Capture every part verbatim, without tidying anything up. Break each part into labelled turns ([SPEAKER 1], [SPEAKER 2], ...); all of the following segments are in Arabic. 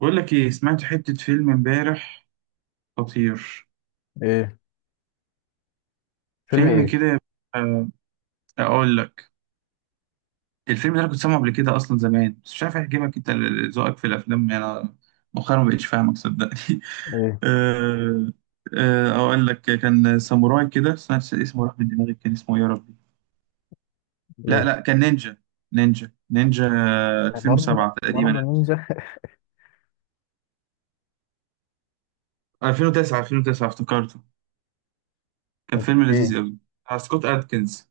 [SPEAKER 1] بقول لك ايه؟ سمعت حتة فيلم امبارح خطير.
[SPEAKER 2] ايه؟ فيلم
[SPEAKER 1] فيلم
[SPEAKER 2] ايه؟
[SPEAKER 1] كده. آه، اقول لك، الفيلم ده انا كنت سامعه قبل كده اصلا زمان، بس مش عارف اعجبك انت، ال- ذوقك في الافلام. يعني انا مؤخرا ما بقتش فاهمك صدقني.
[SPEAKER 2] ايه،
[SPEAKER 1] آه، آه، اقول لك، كان ساموراي كده، بس أنا اسمه راح من دماغي. كان اسمه إيه يا ربي؟ لا
[SPEAKER 2] ايه،
[SPEAKER 1] لا، كان نينجا. نينجا نينجا.
[SPEAKER 2] برضه
[SPEAKER 1] ألفين وسبعة
[SPEAKER 2] برضه
[SPEAKER 1] تقريبا.
[SPEAKER 2] نينجا؟
[SPEAKER 1] الفين وتسعه، الفين وتسعه افتكرته. كان فيلم
[SPEAKER 2] اوكي.
[SPEAKER 1] لذيذ قوي، بتاع سكوت ادكنز.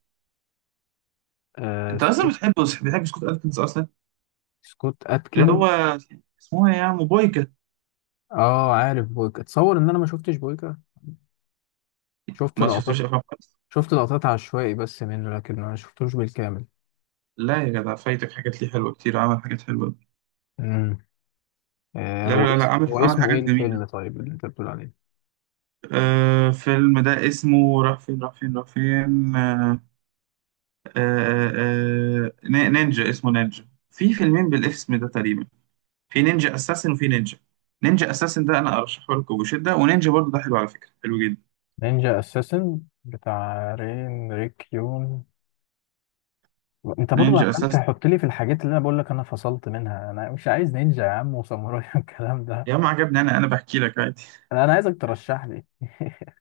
[SPEAKER 2] آه،
[SPEAKER 1] انت اصلا
[SPEAKER 2] سكوت.
[SPEAKER 1] بتحب، بتحب سكوت ادكنز اصلا.
[SPEAKER 2] سكوت
[SPEAKER 1] اللي
[SPEAKER 2] اتكن.
[SPEAKER 1] هو اسمها ايه يا عم؟ بويكا.
[SPEAKER 2] اه، عارف بويكا. اتصور ان انا ما شفتش بويكا. شفت
[SPEAKER 1] ما
[SPEAKER 2] لقطات.
[SPEAKER 1] شفتوش افلام خالص؟
[SPEAKER 2] شفت لقطات عشوائي بس منه، لكن ما شفتوش بالكامل.
[SPEAKER 1] لا يا جدع، فايتك حاجات ليه حلوه كتير، عمل حاجات حلوه أوي.
[SPEAKER 2] امم. آه،
[SPEAKER 1] لا لا
[SPEAKER 2] هو
[SPEAKER 1] لا لا،
[SPEAKER 2] اسم
[SPEAKER 1] عمل
[SPEAKER 2] هو
[SPEAKER 1] عمل
[SPEAKER 2] اسمه ايه
[SPEAKER 1] حاجات جميله.
[SPEAKER 2] الفيلم طيب اللي انت بتقول عليه؟
[SPEAKER 1] آه، فيلم ده اسمه راح فين، راح فين، راح فين. آه، آه آه، ن- نينجا، اسمه نينجا. في فيلمين بالاسم ده تقريبا. في نينجا اساسن وفي نينجا. نينجا اساسن ده انا ارشحه لكم بشده، ونينجا برضه ده حلو على فكره، حلو جدا.
[SPEAKER 2] نينجا اساسن بتاع رين ريك يون. انت برضه
[SPEAKER 1] نينجا
[SPEAKER 2] عمال
[SPEAKER 1] اساسن.
[SPEAKER 2] تحط لي في الحاجات اللي انا بقول لك انا فصلت منها. انا مش عايز نينجا يا عم، وساموراي والكلام ده.
[SPEAKER 1] يا عم عجبني، انا انا بحكي لك عادي.
[SPEAKER 2] انا أنا عايزك ترشح لي.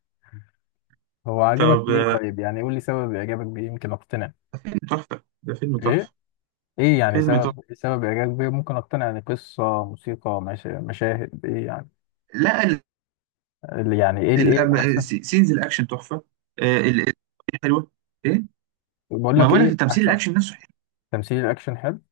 [SPEAKER 2] هو عجبك
[SPEAKER 1] طب
[SPEAKER 2] ليه
[SPEAKER 1] آه،
[SPEAKER 2] طيب؟ يعني قول لي سبب اعجابك بيه يمكن اقتنع.
[SPEAKER 1] فيلم تحفه، ده فيلم
[SPEAKER 2] ايه؟
[SPEAKER 1] تحفه.
[SPEAKER 2] ايه يعني؟
[SPEAKER 1] فيلم تحفه.
[SPEAKER 2] سبب سبب اعجابك بيه ممكن اقتنع، يعني قصة، موسيقى، مشا- مشاهد، ايه يعني؟
[SPEAKER 1] لا،
[SPEAKER 2] اللي يعني ايه؟ اللي ايه
[SPEAKER 1] ال-
[SPEAKER 2] احسن؟
[SPEAKER 1] س- سينز الاكشن تحفه. آه، ال- ال- حلوه. ايه؟
[SPEAKER 2] بقول
[SPEAKER 1] ما
[SPEAKER 2] لك
[SPEAKER 1] بقول لك،
[SPEAKER 2] ايه
[SPEAKER 1] التمثيل
[SPEAKER 2] احسن.
[SPEAKER 1] الاكشن نفسه حلو.
[SPEAKER 2] تمثيل الاكشن حلو.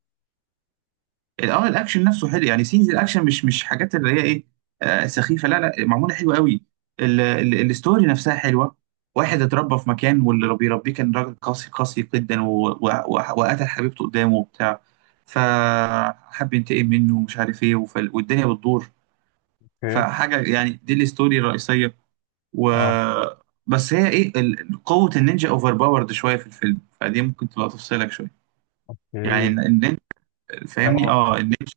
[SPEAKER 1] ال- اه الاكشن نفسه حلو، يعني سينز الاكشن مش مش حاجات اللي هي ايه، آه، سخيفه. لا لا، معموله حلوه قوي. ال- ال- الستوري نفسها حلوه. واحد اتربى في مكان، واللي بيربيه كان راجل قاسي، قاسي جدا، و- و- و- وقتل حبيبته قدامه وبتاع، فحب ينتقم منه ومش عارف ايه، وف- والدنيا بتدور.
[SPEAKER 2] اوكي،
[SPEAKER 1] فحاجه، يعني دي الستوري الرئيسيه. و
[SPEAKER 2] اه،
[SPEAKER 1] بس هي ايه، ال- قوة النينجا اوفر باورد شوية في الفيلم، فدي ممكن تبقى تفصلك شوية.
[SPEAKER 2] اوكي.
[SPEAKER 1] يعني الن- النينجا، فاهمني؟
[SPEAKER 2] آه.
[SPEAKER 1] اه النينجا.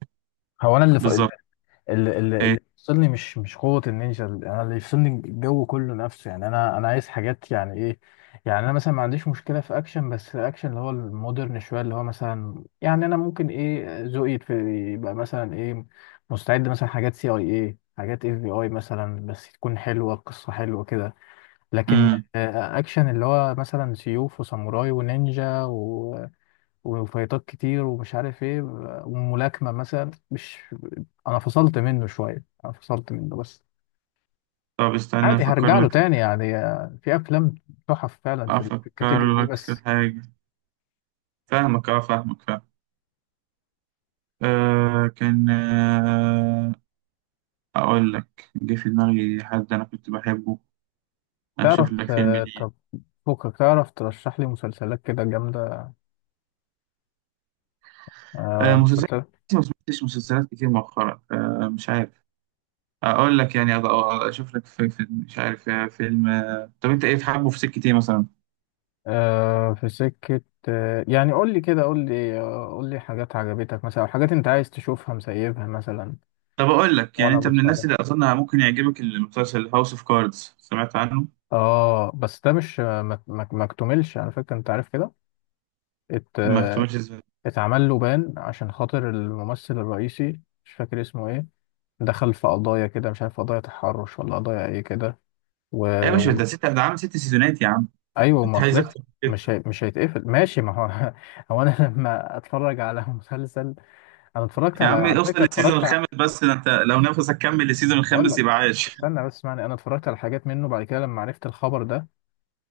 [SPEAKER 2] هو انا اللي ف...
[SPEAKER 1] بالظبط.
[SPEAKER 2] اللي, اللي
[SPEAKER 1] إيه؟
[SPEAKER 2] اللي يفصلني مش مش قوة النينجا، انا اللي يفصلني الجو كله نفسه. يعني انا انا عايز حاجات يعني ايه. يعني انا مثلا ما عنديش مشكلة في اكشن، بس اكشن اللي هو المودرن شوية، اللي هو مثلا يعني انا ممكن ايه ذوقي في- يبقى مثلا ايه. مستعد مثلا حاجات سي اي ايه، حاجات اف بي اي مثلا، بس تكون حلوة، القصة حلوة كده. لكن
[SPEAKER 1] امم
[SPEAKER 2] آه، اكشن اللي هو مثلا سيوف وساموراي ونينجا و... وفايتات كتير ومش عارف ايه، وملاكمة مثلا، مش. انا فصلت منه شوية، انا فصلت منه، بس
[SPEAKER 1] طب استنى
[SPEAKER 2] عادي
[SPEAKER 1] افكر
[SPEAKER 2] هرجع له
[SPEAKER 1] لك.
[SPEAKER 2] تاني. يعني آه، في افلام تحف فعلا في ال- في
[SPEAKER 1] افكر
[SPEAKER 2] الكاتيجوري دي،
[SPEAKER 1] لك في
[SPEAKER 2] بس.
[SPEAKER 1] حاجة. فاهمك، اه فاهمك، فاهم. آه كان آه، اقول لك، جه في دماغي حد انا كنت بحبه. اشوف لك
[SPEAKER 2] تعرف
[SPEAKER 1] فيلم
[SPEAKER 2] آه،
[SPEAKER 1] ليه.
[SPEAKER 2] طب، فكك. تعرف ترشح لي مسلسلات كده جامدة؟ آه،
[SPEAKER 1] آه مسلسلات،
[SPEAKER 2] مسلسل.
[SPEAKER 1] ما سمعتش مسلسلات كتير مؤخرا، آه مش عارف. اقول لك يعني أض- أض- اشوف لك في, في مش عارف، آه، فيلم. آه، طب انت ايه بتحبه؟ في سكة ايه مثلا؟
[SPEAKER 2] آه، في سكة. آه، يعني قول لي كده، قول لي آه، قول لي حاجات عجبتك مثلا، أو حاجات انت عايز تشوفها مسيبها مثلا.
[SPEAKER 1] طب اقول لك، يعني
[SPEAKER 2] ولا
[SPEAKER 1] انت من
[SPEAKER 2] بص
[SPEAKER 1] الناس
[SPEAKER 2] عليه.
[SPEAKER 1] اللي اظن ممكن يعجبك المسلسل هاوس اوف كاردز. سمعت عنه؟
[SPEAKER 2] اه، بس ده مش ما ما- ما اكتملش على فكرة، انت عارف كده. ات
[SPEAKER 1] ما كتبتش ازاي؟ ايوه.
[SPEAKER 2] اتعمل له بان عشان خاطر الممثل الرئيسي، مش فاكر اسمه ايه، دخل في قضايا كده مش عارف، قضايا تحرش ولا قضايا ايه كده، و...
[SPEAKER 1] يا باشا
[SPEAKER 2] و...
[SPEAKER 1] ده ست، ده عامل ست سيزونات يا عم.
[SPEAKER 2] ايوه،
[SPEAKER 1] انت
[SPEAKER 2] ما
[SPEAKER 1] عايز
[SPEAKER 2] خلص.
[SPEAKER 1] اكتر من
[SPEAKER 2] مش
[SPEAKER 1] كده؟
[SPEAKER 2] هي... مش هيتقفل ماشي، ما هو هو انا لما اتفرج على مسلسل، انا اتفرجت
[SPEAKER 1] يا
[SPEAKER 2] على،
[SPEAKER 1] عم
[SPEAKER 2] على
[SPEAKER 1] اوصل
[SPEAKER 2] فكرة
[SPEAKER 1] للسيزون
[SPEAKER 2] اتفرجت ع-
[SPEAKER 1] الخامس بس، ده انت لو نفسك كمل للسيزون
[SPEAKER 2] هقول
[SPEAKER 1] الخامس
[SPEAKER 2] لك،
[SPEAKER 1] يبقى عايش.
[SPEAKER 2] استنى بس، اسمعني. انا اتفرجت على حاجات منه بعد كده لما عرفت الخبر ده،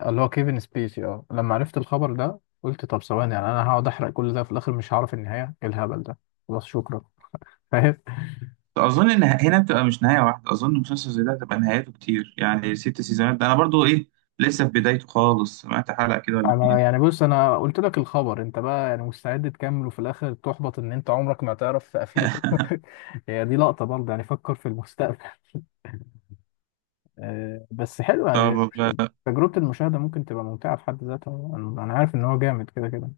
[SPEAKER 2] اللي هو كيفن سبيسي. اه، لما عرفت الخبر ده قلت، طب ثواني، يعني انا هقعد احرق كل ده في الاخر مش هعرف النهايه ايه؟ الهبل ده؟ خلاص، شكرا. فاهم.
[SPEAKER 1] اظن ان هنا بتبقى مش نهايه واحده، اظن مسلسل زي ده هتبقى نهايته كتير، يعني ست سيزونات. ده انا برضو ايه، لسه في بدايته خالص، سمعت حلقه كده ولا
[SPEAKER 2] انا
[SPEAKER 1] اتنين.
[SPEAKER 2] يعني بص، انا قلت لك الخبر، انت بقى يعني مستعد تكمل وفي الاخر تحبط ان انت عمرك ما تعرف قفلته. هي دي لقطه برضه، يعني فكر في المستقبل. آه، بس حلو يعني،
[SPEAKER 1] طب
[SPEAKER 2] مش- تجربه المشاهده ممكن تبقى ممتعه في حد ذاتها. انا أنا عارف ان هو جامد كده كده.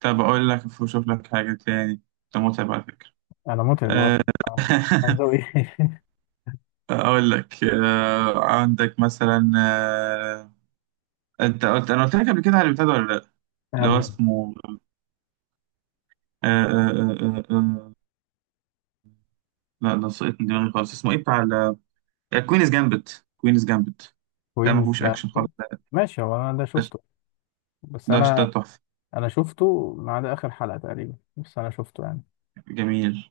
[SPEAKER 1] طب أقول لك، أشوف لك حاجة تاني. ده متعب على فكرة.
[SPEAKER 2] انا متعب، اه. آه، عاوز أقول إيه؟
[SPEAKER 1] أقول لك آه، عندك مثلا، آه، أنت قلت، أنا قلت لك قبل كده على البتاع ده ولا لأ؟ اللي هو
[SPEAKER 2] يعني
[SPEAKER 1] اسمه، آه، آه، آه، آه، آه، لا، ده سقط من دماغي خالص. اسمه إيه بتاع؟ كوينز جامبت، كوينز جامبت. ده ما
[SPEAKER 2] كوين
[SPEAKER 1] فيهوش أكشن خالص
[SPEAKER 2] جامد،
[SPEAKER 1] ده.
[SPEAKER 2] ماشي. هو انا ده
[SPEAKER 1] ده
[SPEAKER 2] شفته، بس
[SPEAKER 1] ده ده
[SPEAKER 2] انا
[SPEAKER 1] تحفة.
[SPEAKER 2] انا شفته ما عدا اخر حلقة تقريبا، بس انا شفته يعني.
[SPEAKER 1] جميل.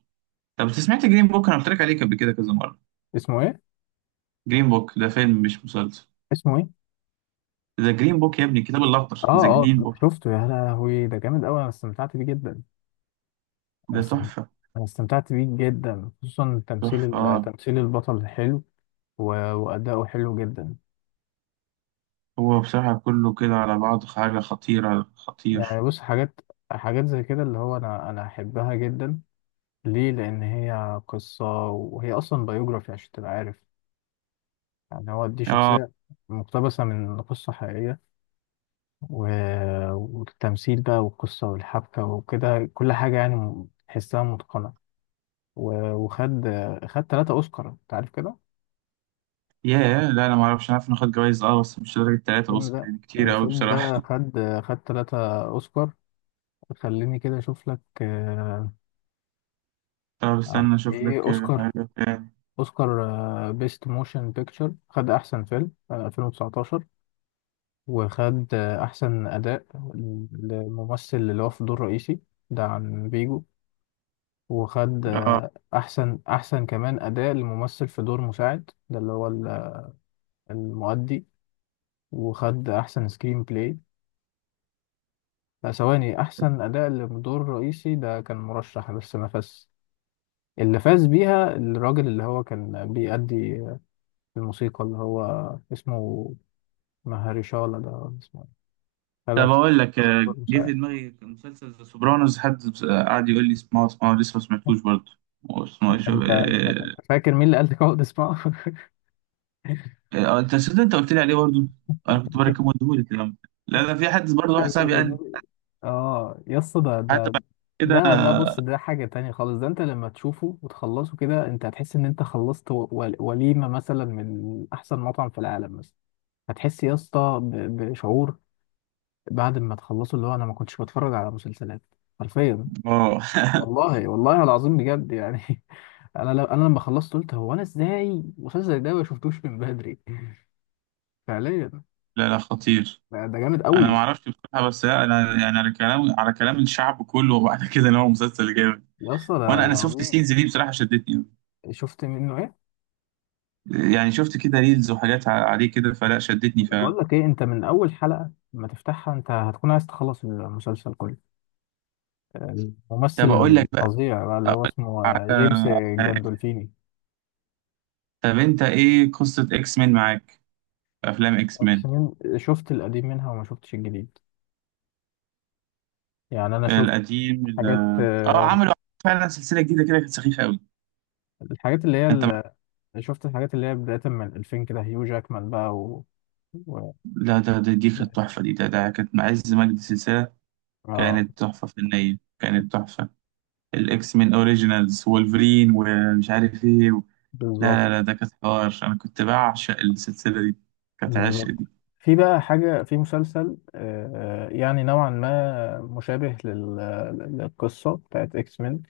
[SPEAKER 1] طب أنت سمعت جرين بوك؟ أنا قلت لك عليه قبل كده كذا مرة.
[SPEAKER 2] اسمه ايه؟
[SPEAKER 1] جرين بوك، ده فيلم مش مسلسل.
[SPEAKER 2] اسمه ايه؟
[SPEAKER 1] ذا جرين بوك، يا ابني الكتاب الأخضر،
[SPEAKER 2] اه،
[SPEAKER 1] ذا
[SPEAKER 2] اه،
[SPEAKER 1] جرين بوك.
[SPEAKER 2] شفته، يا لهوي، ده جامد قوي. انا استمتعت بيه جدا. انا
[SPEAKER 1] ده
[SPEAKER 2] استم-
[SPEAKER 1] تحفة.
[SPEAKER 2] أنا استمتعت بيه جدا، خصوصا تمثيل
[SPEAKER 1] تحفة
[SPEAKER 2] ال-
[SPEAKER 1] آه.
[SPEAKER 2] تمثيل البطل حلو. و- واداؤه حلو جدا.
[SPEAKER 1] هو بصراحة كله كده على بعض حاجة خطيرة،
[SPEAKER 2] يعني
[SPEAKER 1] خطير.
[SPEAKER 2] بص، حاجات حاجات زي كده اللي هو انا انا احبها جدا. ليه؟ لان هي قصة، وهي اصلا بايوجرافي عشان تبقى عارف، يعني هو دي
[SPEAKER 1] اه
[SPEAKER 2] شخصية مقتبسة من قصة حقيقية. و- والتمثيل بقى والقصة والحبكة وكده، كل حاجة يعني تحسها متقنة. و- وخد خد تلاتة أوسكار، أنت عارف كده.
[SPEAKER 1] ياه، لا انا ما اعرفش، عارف ناخد جوائز اه، بس مش درجة تلاتة
[SPEAKER 2] الفيلم
[SPEAKER 1] اوسكار،
[SPEAKER 2] ده
[SPEAKER 1] يعني كتير قوي
[SPEAKER 2] الفيلم ده
[SPEAKER 1] بصراحة.
[SPEAKER 2] خد خد تلاتة أوسكار. خليني كده أشوف لك. آه،
[SPEAKER 1] طب
[SPEAKER 2] عن
[SPEAKER 1] استنى اشوف
[SPEAKER 2] إيه
[SPEAKER 1] لك آه،
[SPEAKER 2] أوسكار؟
[SPEAKER 1] حاجة تاني.
[SPEAKER 2] أوسكار بيست موشن بيكتشر. خد أحسن فيلم سنة ألفين وتسعة عشر، وخد آه، أحسن أداء للممثل اللي هو في دور رئيسي، ده عن بيجو. وخد
[SPEAKER 1] اه
[SPEAKER 2] آه، أحسن أحسن كمان أداء لممثل في دور مساعد، ده اللي هو ال- المؤدي. وخد أحسن سكرين بلاي. لا، ثواني، أحسن أداء لدور رئيسي ده كان مرشح بس ما فاز، اللي فاز بيها الراجل اللي هو كان بيأدي الموسيقى، اللي هو اسمه مهرشالا، ده ولا اسمه إيه؟
[SPEAKER 1] طب
[SPEAKER 2] هدف
[SPEAKER 1] اقول لك، آه،
[SPEAKER 2] دور
[SPEAKER 1] جه في
[SPEAKER 2] مساعد.
[SPEAKER 1] دماغي مسلسل ذا سوبرانوز. حد بس- آه، قعد يقول لي اسمعه اسمعه، لسه ما سمعتوش برضه. اسمه شوف
[SPEAKER 2] أنت
[SPEAKER 1] اه.
[SPEAKER 2] أنت فاكر مين اللي قال لك اقعد اسمعه؟
[SPEAKER 1] آه، انت صدق، انت قلت لي عليه برضه. انا كنت بركبه لك كده. لا لا، في حد برضه واحد صاحبي قال لي.
[SPEAKER 2] اه يا اسطى، ده
[SPEAKER 1] حد
[SPEAKER 2] ده
[SPEAKER 1] بعد كده.
[SPEAKER 2] ده ده بص، ده حاجة تانية خالص. ده انت لما تشوفه وتخلصه كده، انت هتحس ان انت خلصت و- ول- وليمة مثلا من احسن مطعم في العالم مثلا. هتحس يا اسطى ب- بشعور بعد ما تخلصه، اللي هو انا ما كنتش بتفرج على مسلسلات حرفيا،
[SPEAKER 1] اه
[SPEAKER 2] والله والله العظيم بجد يعني. انا، لو انا لما خلصت قلت، هو انا ازاي المسلسل ده ما شفتوش من بدري؟ فعليا،
[SPEAKER 1] لا لا خطير.
[SPEAKER 2] ده ده جامد
[SPEAKER 1] انا ما
[SPEAKER 2] قوي.
[SPEAKER 1] اعرفش بصراحه، بس انا يعني على كلام، على كلام الشعب كله وبعد كده ان هو مسلسل جامد.
[SPEAKER 2] يا اسطى،
[SPEAKER 1] وانا
[SPEAKER 2] ده
[SPEAKER 1] انا
[SPEAKER 2] ده
[SPEAKER 1] شفت سينز
[SPEAKER 2] عظيم.
[SPEAKER 1] دي بصراحه شدتني أوي.
[SPEAKER 2] شفت منه إيه؟
[SPEAKER 1] يعني شفت كده ريلز وحاجات ع- عليه كده فلا، شدتني
[SPEAKER 2] بقول
[SPEAKER 1] فعلا.
[SPEAKER 2] لك ايه، انت من اول حلقة ما تفتحها، انت هتكون عايز تخلص المسلسل كله. الممثل
[SPEAKER 1] طب اقول لك بقى،
[SPEAKER 2] الفظيع بقى اللي
[SPEAKER 1] أقول
[SPEAKER 2] هو
[SPEAKER 1] لك
[SPEAKER 2] اسمه
[SPEAKER 1] على
[SPEAKER 2] آه، جيمس
[SPEAKER 1] حاجه.
[SPEAKER 2] جاندولفيني.
[SPEAKER 1] طب انت ايه قصه اكس مان معاك؟ افلام اكس مان.
[SPEAKER 2] اقسم، شفت القديم منها وما شفتش الجديد. يعني انا شفت
[SPEAKER 1] القديم ال-
[SPEAKER 2] حاجات.
[SPEAKER 1] اه
[SPEAKER 2] آه،
[SPEAKER 1] عملوا فعلا سلسله جديده كده كانت سخيفه قوي.
[SPEAKER 2] الحاجات اللي هي
[SPEAKER 1] انت مع-
[SPEAKER 2] ال- شفت الحاجات اللي هي بداية من ألفين كده، هيو جاكمان بقى و... و...
[SPEAKER 1] لا ده ده- دي كانت تحفه. دي ده, ده كانت مع عز مجد سلسله،
[SPEAKER 2] اه،
[SPEAKER 1] كانت تحفه فنيه، كانت تحفه. الاكس مان اوريجينالز، وولفرين ومش عارف ايه و...
[SPEAKER 2] بالظبط.
[SPEAKER 1] لا لا لا، ده كانت حوار. انا كنت بعشق السلسله دي، كانت عشق
[SPEAKER 2] بالظبط،
[SPEAKER 1] دي.
[SPEAKER 2] في بقى حاجة في مسلسل آه، يعني نوعا ما مشابه لل- للقصة بتاعت اكس مان،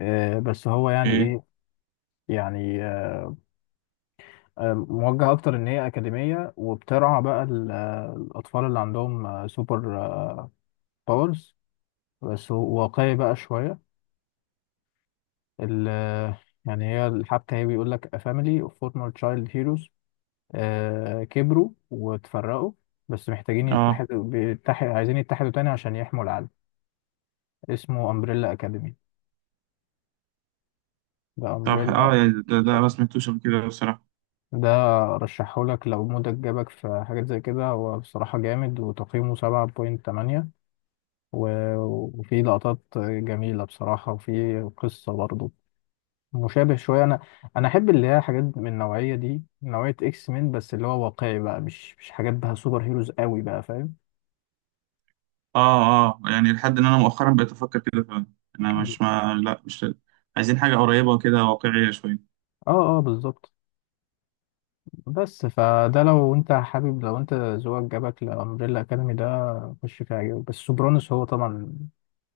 [SPEAKER 2] آه، بس هو يعني
[SPEAKER 1] ايه؟
[SPEAKER 2] ايه، يعني آه، آه، موجه اكتر ان هي اكاديميه، وبترعى بقى ال- آه، الاطفال اللي عندهم آه، سوبر آه، باورز، بس هو واقعي بقى شويه. ال- آه، يعني هي الحبكه، هي بيقول لك A family of former child heroes، آه، كبروا وتفرقوا، بس محتاجين
[SPEAKER 1] اه
[SPEAKER 2] يتحدوا، بيتحد عايزين يتحدوا تاني عشان يحموا العالم. اسمه امبريلا اكاديمي، ده
[SPEAKER 1] طب اه،
[SPEAKER 2] امبريلا.
[SPEAKER 1] يعني ده, ده ما سمعتوش قبل كده بصراحه.
[SPEAKER 2] ده رشحهولك لو مودك جابك في حاجات زي كده، هو بصراحة جامد وتقييمه سبعة بوينت تمانية. و- وفي لقطات جميلة بصراحة، وفي قصة برضه مشابه شوية. أنا أنا أحب اللي هي حاجات من النوعية دي، نوعية إكس مين، بس اللي هو واقعي بقى، مش مش حاجات بقى سوبر هيروز قوي بقى، فاهم.
[SPEAKER 1] اه اه، يعني لحد ان انا مؤخرا بقيت افكر كده فعلا. انا مش ما لا مش، عايزين حاجه قريبه كده واقعيه شويه.
[SPEAKER 2] اه، اه، بالظبط. بس فده، لو انت حابب، لو انت ذوقك جابك لأمبريلا أكاديمي ده، خش فيها عجبك. بس سوبرانوس هو طبعا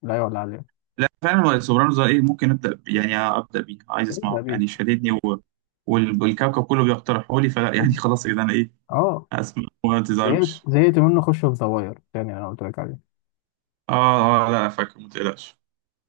[SPEAKER 2] لا يعلى عليه.
[SPEAKER 1] لا فعلا سوبرانوس ده ايه، ممكن ابدا ب- يعني ابدا بيه، عايز
[SPEAKER 2] ده
[SPEAKER 1] اسمعه
[SPEAKER 2] بيه
[SPEAKER 1] يعني شددني و... وال- والكوكب كله بيقترحوا لي، فلا يعني
[SPEAKER 2] ابدأ.
[SPEAKER 1] خلاص كده انا ايه،
[SPEAKER 2] اه،
[SPEAKER 1] اسمع وما
[SPEAKER 2] زهقت
[SPEAKER 1] تزعلوش.
[SPEAKER 2] زهقت منه، خش في زواير يعني، انا قلت لك عليه.
[SPEAKER 1] اه اه لا فاكر، ما تقلقش.